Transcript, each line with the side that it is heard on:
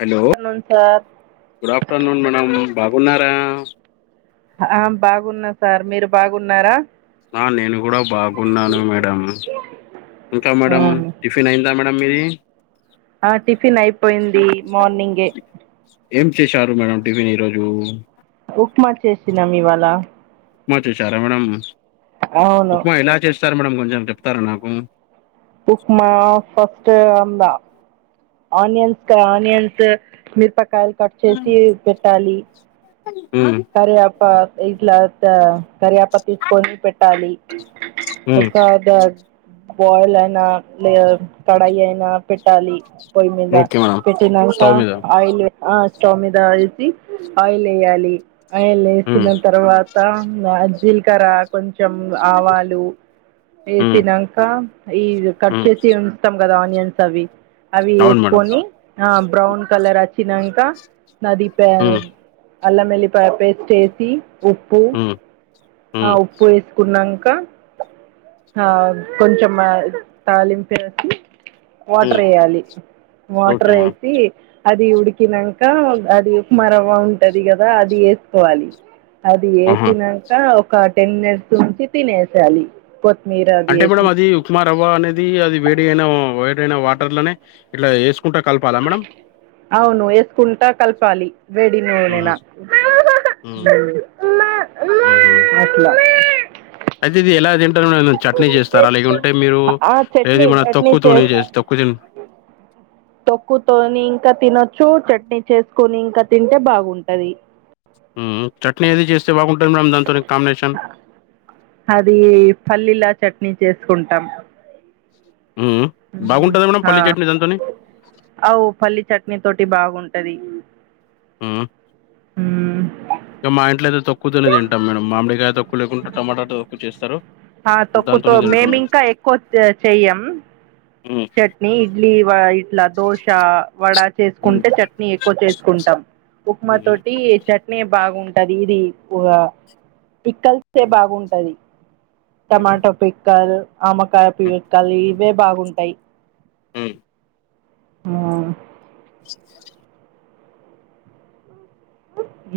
left: Hello
right: afternoon sir
left: good afternoon madam బాగున్నారా
right: ఆ బాగున్న సార్ మీరు బాగున్నారా
left: ఆ నేను కూడ బాగున్నాను మేడం, ఇంకా మేడం
right: అవును
left: టి ఫిన్ అయిందా మేడమ్ మీది
right: ఆ టిఫిన్ అయిపోయింది మార్నింగే
left: ఏం చేశారు మేడం టిఫిన్ ఈ రోజు
right: ఉప్మా చేసినం ఇవాళ
left: ప్మా చేసారా మేడం
right: అవును
left: ఉప్మా ఎలా చేస్తారు మేడం కొంచెం చెప్తారా నాకు
right: ఉప్మా ఫస్ట్ అందా ఆనియన్స్ క ఆనియన్స్ మిరపకాయలు కట్ చేసి పెట్టాలి
left: హ్మ్
right: కర్యాపా ఇట్ల క కర్యప్పక్ తీసుకొని పెట్టాలి
left: ఉమ్
right: ఒకా డ బాయిల్ అన లేద కడాయి అయినా పెట్టాలి పొయ్యి మీద
left: ఓకే మేడం
right: పెట్టినంకా
left: స్టవ్ మీద
right: ఆయిల్ బ్ ఆ స్టవ్ మీద ఏసి ఆయిల్ ఎయ్యాలి ఆయిల్
left: ఉమ్
right: ఏసిన తర్వాత్ త ఆ జీల్కరా కొంచెం ఆవాలు
left: ఉమ్
right: ఏసినంక ఈ కట్
left: ఉమ్
right: చేసి ఉన్ తం గదా ఆనియన్స్ అవి, అవి
left: అవును మేడం
right: ఏస్కొని ఆ బ్రౌన్ కలర్ అచ్చినంక అది పా
left: ఉమ్
right: అల్లమెల్లిప్ తపేస్ట్ ఏసి ఉప్పు
left: ఉమ్
right: ఆ
left: ఉమ్
right: ఉప్పు ఏసుకున్నంక ఆ కొంచెం ఆ తాలింపేసి
left: ఉమ్
right: వాటరేయాలి
left: ఓకే
right: వాటర్
left: మేడం
right: ఏసి అది ఉడికినంక అది ఉప్మరవ్వ ఉంటది గదా అది ఏసుకోవాలి అది
left: ఆహా
right: ఏసినంక ఒక టెన్ మినిట్స్ ఉంచి తినేసేయాలి కొత్తిమీర
left: అంటే మేడం అది ఉప్ ప్మా రవ్వ అనేది అది వేడి అయినా వేడైన వాటర్ లనే ఇట్ల ఏస్కుంట కలపాలా మేడం
right: అవును ఏస్కుంట కలపాలి వెేడి నూనెల
left: ఉహు ఉమ్
right: ఉమ్ అట్ల
left: అయితిది ఎలా తింటరు మేడం చట్నీ చేస్తారా లేకుంటే మీరు
right: ఆ
left: ఏది మన తొక్కుతోని చేస్ తొక్కు తిన్
right: సఓ తొక్కు తోనింక తినొచ్చు చట్నీ చేసుకొని ఇంకా తింటే బాగుంటది
left: ఉమ్ చట్నీ ఏది చేస్తే బాగుంటది మేడం దాని తోని కాంబినేషన్
right: అదీ పల్లీల చట్నీ చేసుకుంటాం
left: మ్ మ్ బాగుంటది మేడం పల్లీ చట్నీ దంతోని
right: అవ్ పల్లి చట్నీ తోటి బాగుంటది
left: ఆ
right: మ్
left: మా ఇంట్లయితే తోక్కుతోనే తింటాం మేము మామిడికాయ తోక్కు లేకుంటే టొమాటా తోక్కు చేస్తారు
right: ఆ తోక్కుతో
left: దాంతోనే
right: మేమి
left: తింటాము.
right: ఇంకా ఎక్కువ చ్ చెయ్యం
left: మ్
right: చట్నీ ఇడ్లీ వ ఇట్ల దోశ వడ
left: హ్మ్.
right: చేసుకుంటే చట్నీ ఎక్కువ చేసుకుంటాం ఉప్మా
left: హుహు.
right: తోటి చట్ ట్నే బాగుంటది ఇది ప్ పిక్కల్స్తే
left: హ్మ్.
right: బాగుంటది
left: హుహు.
right: టమాట పిక్కలు ఆవకాయ
left: హ్మ్.
right: పికల్ ఇవే బాగుంటాయి
left: మ్
right: ఆ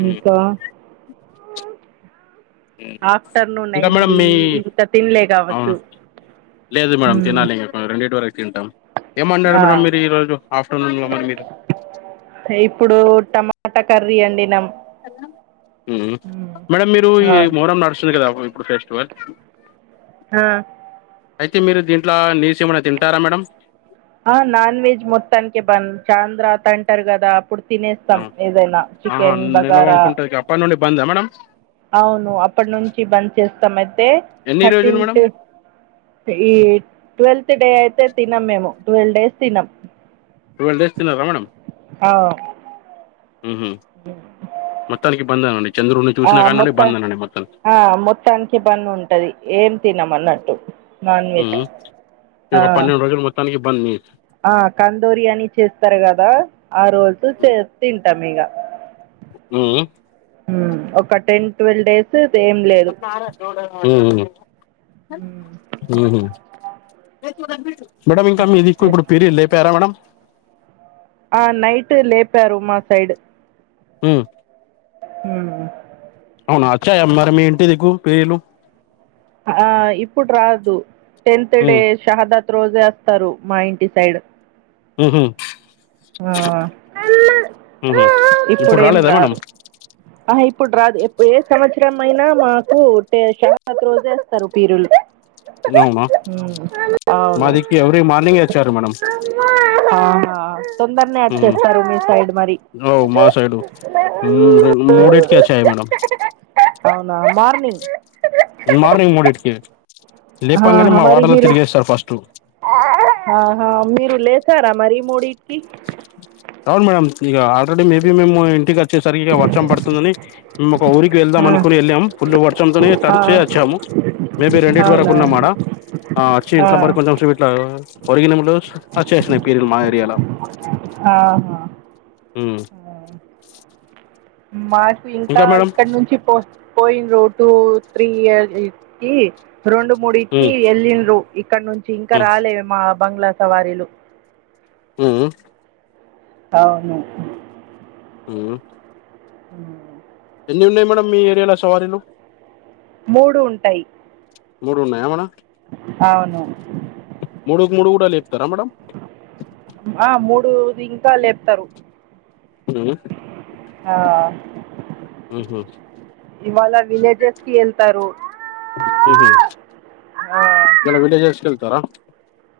left: హ్మ్.
right: ఇంకా
left: హ్మ్.
right: ఆఫ్టర్నూన్
left: ఇంకా మేడం
right: అయింది
left: మీ
right: ఇంకా తినలే
left: అవునా?
right: కావచ్చు
left: లేదు మేడం
right: మ్మ్
left: తినాలి ఇంగ రెండింటి వరకు తింటాం ఎం వండారు
right: ఆ
left: మేడం మీరు ఈరోజు ఆఫ్టర్నూన్లో మరి మీరు
right: ఇప్పుడు టమాటా కర్రీ అండి వండినం
left: మ్ మేడం మీరు ఈ
right: అవును
left: మొహరం నడుస్తుంది కదా ఇప్పుడు ఫెస్టివల్
right: ఆ
left: అయితే మీరు దీంట్ల నీస్ ఏమైనా తింటారా మేడం
right: ఆ నాన్ వెజ్ మొత్తనికే బంద్ చాంద్ర తంటర్ కదా పుడ్
left: ఆ,
right: తినేస్తాం ఏదైనా
left: ఆహా
right: చికెన్
left: నిల్వ
right: బగారా
left: ఉంటది అప్పటి నుండి బందా మేడం
right: అవును అప్పటి నుంచి బంద్ చేస్తామయితే
left: ఎన్ని రోజులు మేడం
right: థర్టీన్త్ ఈ ట్వెల్త్ డే అయితే తినం మేము ట్వెల్ డేస్ తినం
left: టువెల్ డేస్ తినరా మేడం
right: ఆ
left: మ్ హు మొత్తానికి బంద్ అన్ని చంద్రున్ని
right: ఆ
left: చసినా కానుండి
right: మొత్తం
left: బందనండి మొత్తం
right: ఆ మొత్తానికే బంద్ ఉంటది ఏం తినమన్నట్టు
left: మ్ ఒక పన్నెండు రోజులు మొత్తానికి బంద్ మీర్
right: ఆ కందోరియాని చేస్తారు కదా ఆ రోజు చే తింటాం ఇగ
left: మ్ మ్
right: మ్ ఒక టెన్ ట్వెల్వ్ డేస్ ఏం లేదు
left: మ్
right: ఉమ్,
left: మ్ మ్ మేడం ఇంకా మీదిక్కు ఇప్పుడు
right: ఎట్లా?
left: పిర్లు లేపరా మేడం
right: ఆ నైట్ లేపారు మా సైడ్
left: మ్
right: మ్
left: అవున వచ్చాయా మరి మీ ఇంటి దిక్కు పిరీలూ
right: ఆ ఇప్పుడు రాదు టెన్త్ డే
left: ఉమ్
right: షహదాత్ రోజె వస్తారు మా ఇంటి సైడ్
left: మ్ హు
right: ఆ
left: ఉహు ఇప్పుడు
right: ఇప్పుడేం
left: రాలేదా మేడం
right: రారు ఆహ ఇప్పుడు రాదు ఏ సంవత్సరం అయినా మాకు ట్ షహద్ రోజే వస్తారు పీరిలు
left: అవునా
right: అవును
left: మాదిక్కి ఎవ్రి మార్నింగే వచ్చారు మేడం
right: ఆహా తొందరనే
left: ఉహు
right: అచేస్తారు మీ సైడ్ మరి
left: హమ్ ఇవాళ మూడింటికి వచ్చాయా మేడం
right: అవునా మార్నింగ్
left: మార్నింగ్ మూడిటికి లేపంగానే
right: ఆహా,
left: మా
right: మరి
left: వాడలో
right: మీరు
left: తిరిగేస్తా ఫస్ట్
right: ఆహా మీరు లేసారా మరి మూడింటికి
left: అవును మేడం ఇక ఆల్రెడీ మేబీ మేము ఇంటికి వచ్చేసరికి ఇక వర్షం పడుతుందని మేము ఒక ఊరికి వెళ్దాం
right: ఆ,
left: అనుకుని వెళ్ళాం ఫుల్లు వర్చంతోనే
right: ఆ,
left: తడిచే వచ్చాము మేబి రెండింటి వరకు
right: అవునా
left: ఉన్నా ఆ డ ఆ వచ్చి ఇంట్లో పడి కొంచెం సేపు ఓ రిగినమో లేదో వచేసినాయి పిరీలు మా ఏరియాలో
right: ఆహా
left: హహమ్
right: మాకు ఇంకా ఇక్కడ నుంచి పో పోయిండ్రు టు త్రీ ఇయర్ కి రెండు మూడుంటికి
left: ఉమ్,
right: వెళ్ళిన్రు ఇక్కడ నుంచి ఇంకా
left: ఉమ్,
right: రాలే మా బంగ్లా సవారీలు
left: హమ్
right: అవును
left: హమ్
right: ఉమ్
left: ఎన్ని ఉన్నాయి మేడంమ్ మీ ఏరియాలో సవారీలు
right: మూడు ఉంటాయి
left: మూడు ఉన్నాయా మేడమ్
right: అవును
left: మూడుకు మూడు కూడా లేపుతారా మేడం
right: ఆ మూడు ఇంకా లేపుతారు
left: ఉమ్
right: ఆ
left: ఉహు,
right: ఇవాళ విలేజెస్ కి వెళ్తారు
left: ఉమ్
right: ఆ,
left: దాన్లో విలేజెస్ కి వెళ్తారా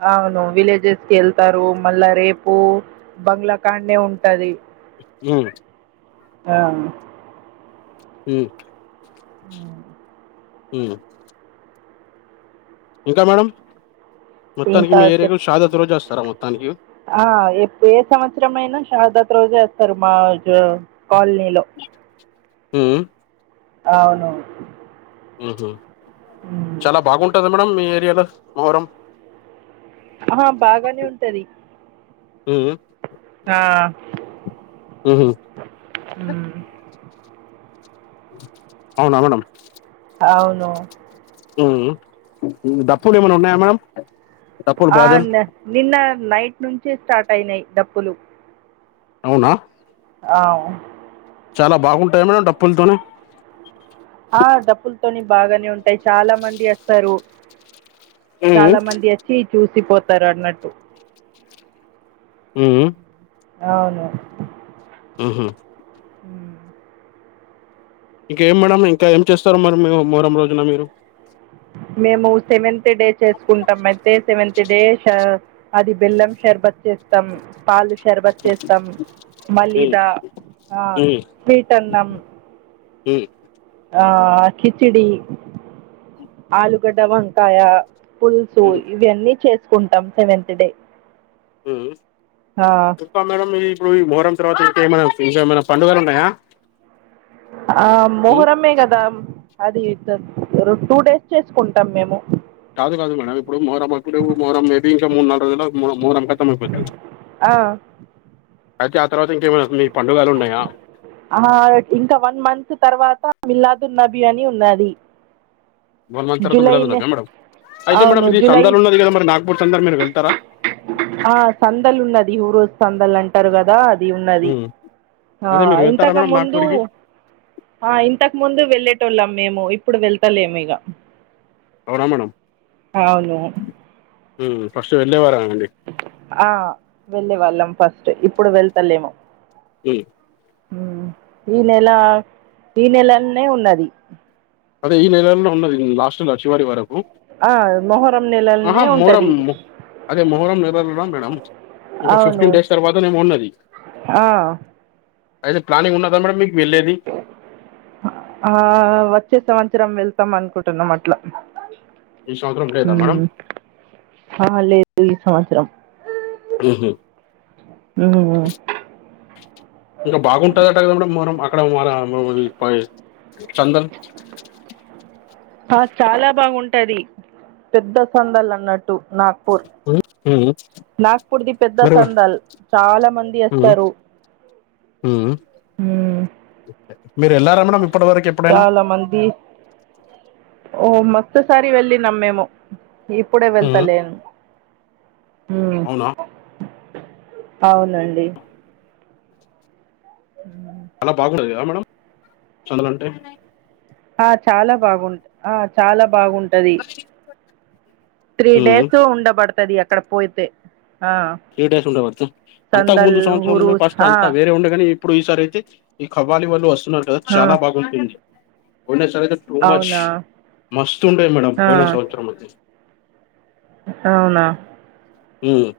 right: అవును విలేజెస్ కి వెళ్తారు మళ్ళా రేపు బంగ్లాకాండే ఉంటది
left: ఉమ్
right: అ
left: హమ్ ఉహ్ ఇంకా మేడం మొత్తానికి
right: ఇంకా
left: మీ
right: చెప్
left: ఏరియాకు షహదత్ రోజుస్తారా మొత్తానికి
right: ఆ ఏ సంవత్సరం అయినా షహదత్ రోజే వస్తారు మా కాలనీలో
left: ఉమ్
right: అవును
left: హుహు
right: మ్
left: చాలా బాగుంటది మేడం మీ ఏరియాలో మొహరం
right: ఆహా బాగానే ఉంటది
left: హు
right: ఆ
left: హమ్
right: హు
left: అవునా మేడం
right: అవును
left: ఉమ్ డాప్పులు ఏమైనా ఉన్నాయా మేడమ్
right: ఆ అండి నిన్న నైట్ నుంచి స్టార్ట్ అయినాయి డప్పులు
left: అవునా
right: అవు
left: చానాబాగుంటది మన డప్పులతో [unintelligible]
right: ఆ డప్పులతోని బాగానే ఉంటాయి చాలా మంది వస్తారు
left: ఉమ్
right: చాలా మంది వచ్చి చూసిపోతారు అన్నట్టు
left: ఉ
right: అవును
left: ఉహు
right: మ్
left: ఇంక ఏం మేడంమ్ ఇంక ఏం చేస్తారు మరి మూరం రోజున మీరు
right: మేము సెవెంత్ డే చేసుకుంటాం అయితే సెవెంత్ డే అది బెల్లం షర్బత్ చేస్తాం పాలు శర్బత్ చేస్తాం
left: ఉమ్
right: మళ్ళీద స్వీట్ అన్నాం
left: ఈ
right: ఆ కిచిడి ఆలుగడ్డ వంకాయ పులుసు
left: ఉమ్
right: ఇవన్నీ చేసుకుంటాం సెవెంత్ డే
left: చెప్పా మేడం ఇ ఇప్పుడు ఈ మోహరం తర్వాత ఇంకేమైన ఇంకేమైన పండుగలు ఉన్నాయా
right: ఆ
left: ఉమ్
right: మహురమే కదా అది టూ డేస్ చేసుకుంటాం మేము
left: కాదు కాదు మేడం ఇప్పుడు [unintelligible] [unintelligible] అయితే ఆ తర్వాత ఇంకేమ మీ పండుగలు ఉన్నాయా
right: ఆ ఇంకా వన్ మంత్ తర్వాత మిలాదు నబీ అని ఉన్నది
left: వన్ మంత్ తరువాత
right: జూలై
left: వెళ్దదున్నావే మేడం అయితే మేడం
right: అవును
left: ఇది
right: జూలై
left: సందాలు ఉన్నది కదా మరి నాగపూర్ సందాలు మీరు వెళ్తారా
right: ఆ సందలు ఉన్నది [unintelligible] రోజ్ సందలు అంటారు కదా ఇది ఉన్నది
left: ఉమ్.
right: ఆ
left: అదే మీరు వెళ్తారా
right: ఇంతక
left: మేడం
right: ముందు
left: నాగ్పూర్కి
right: ఆ ఇంతకు ముందు వెళ్ళేటోళ్ళం మేము ఇప్పుడు వెళ్తలేము ఇగ
left: అవునా మేడం
right: అవును
left: ఫస్ట్ వెళ్ళేవారా అండి
right: ఆ వెళ్ళే వాళ్ళం ఫస్ట్ ఇప్పుడు వెళ్తలేము
left: ఉమ్.
right: ఈ నెల ఈ నెలనే ఉన్నది
left: అదే ఈ నెలల్లో ఉన్నది లాస్ట్ చివరి వరకు
right: ఆ మొహరం
left: ఆహా
right: నెలలనే
left: మొహరం
right: ఉంటది
left: మొ- అదే మొహూరం [unintelligible] మేడం ఇంకా
right: అవును
left: ఫిఫ్టీన్ డేస్ తర్వాతనేేము ఉన్నది
right: ఆ
left: అయితే ప్లానింగ్ ఉన్నదా మేడం మీకు వెళ్ళేది
right: ఆ వచ్చే సంవత్సరం వెళ్తాం అనుకుంటున్నాం అట్లా
left: ఈ సంవత్సరం లేదా మేడం
right: అ లేదు ఈ సంవత్సరం
left: ఉహు
right: ఉమ్.
left: ఇంకా బాగుంటందట [unintelligible] [unintelligible]
right: ఆ చాల బాగుంటది పెద్ద సందల్ అన్నట్టు నాకు [unintelligible] నాగ్పూర్ది పెద్ద
left: మరి
right: సందల్ చాలా మంది వస్తారు
left: హు
right: మ్మ్.
left: మీరు వెళ్ళారా మేడం ఇప్పటి వరకే [unintelligible]
right: చాల మంది ఓ మస్తుసరి వెళ్ళినం మేము ఇప్పుడే
left: ఉమ్,
right: వెళ్తాలేను
left: అవునా
right: అవునండి హు
left: [unintelligible]
right: ఆ చాలా బాగుంట ఆ చాలా బాగుంది త్రీ
left: ఉమ్,
right: డేస్ ఉండబడుతది అక్కడ పోయితే ఆ
left: త్రీ డేస్ ఉండే బడతది అంతా
right: సందల్
left: ముందు సంవత్సరం
right: ఊరు
left: ఉండే ఫస్ట్
right: ఆ
left: అంతా వేరే ఉండేగా ఇప్పుడు ఈ సారి అయితే ఈ కఖ్వాలీ వళ్ళు వస్తున్నరు
right: ఆ
left: చాలా బాగుంటుంది పోయిన సార్యితే టూ మచ్
right: అవునా
left: మస్తు ఉండే మేడం
right: ఆ
left: పోయిన సంవత్సరం అయితే
right: అవునా
left: ఉమ్,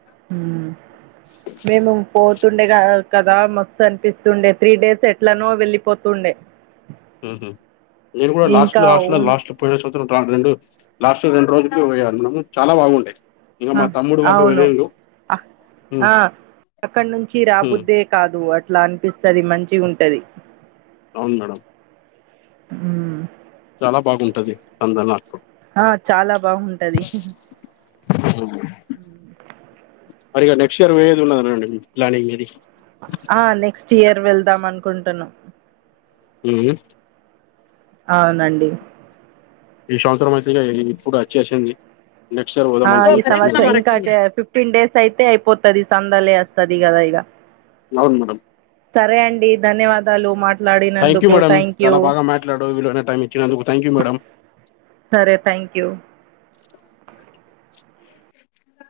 right: మేము పో తుండే కదా మస్తు అనిపిస్తుండే త్రీ డేస్ ఎట్లానో వెళ్ళిపోతుండే
left: నేను కూడా
right: ఇంకా
left: లాస్ట్లో లాస్ట్ లో
right: ఉన్
left: లా పోయిన సంవత్సరం రెండు లాస్ట్ రెండు రోజులు పోయినం మనం చాలా బాగుండే
right: ఆ అవును
left: ఉమ్,
right: హ అక్కడి నుంచి రా
left: ఉమ్.
right: బుద్దే కాదు అట్లా అనిపిస్తది మంచిగా ఉంటాది
left: అవును మేడమ్
right: హ
left: చాలా బాగుంటది అందుల
right: ఆ చాలా బాగుంటది
left: అ
right: అ
left: మరి ఇక నెక్స్ట్ ఇయర్ పోయేది ఉన్నాదనండి ప్లానింగ్ ఏది మిది
right: ఆ నెక్స్ట్ ఇయర్ వెళ్దాం అనుకుంటున్నాం
left: ఉ
right: అవునండి
left: ఈ సంవస్రం అయితే ఇప్పుడు వచ్చేసింది నెక్స్ట్ ఇయర్
right: ఆ!
left: పోదామని
right: ఈ
left: చూస్తున్నాం
right: సంవత్సరం ఇంకా టె ఫిఫ్టీన్ డేస్ అయితే అయిపోతది సందలే వస్తుంది కదా ఇక
left: అవును మేడమ్
right: సరే అండి ధన్యవాదాలు
left: థ్యాంక్
right: మాట్లాడినందుకు
left: మేడం
right: థ్యాంక్ యూ
left: చాలా బాగా మాట్లాడవు మీ విలువైన టైం ఇచ్చినందుకు థ్యాంక్ యూ మేడం
right: సరే థ్యాంక్ యూ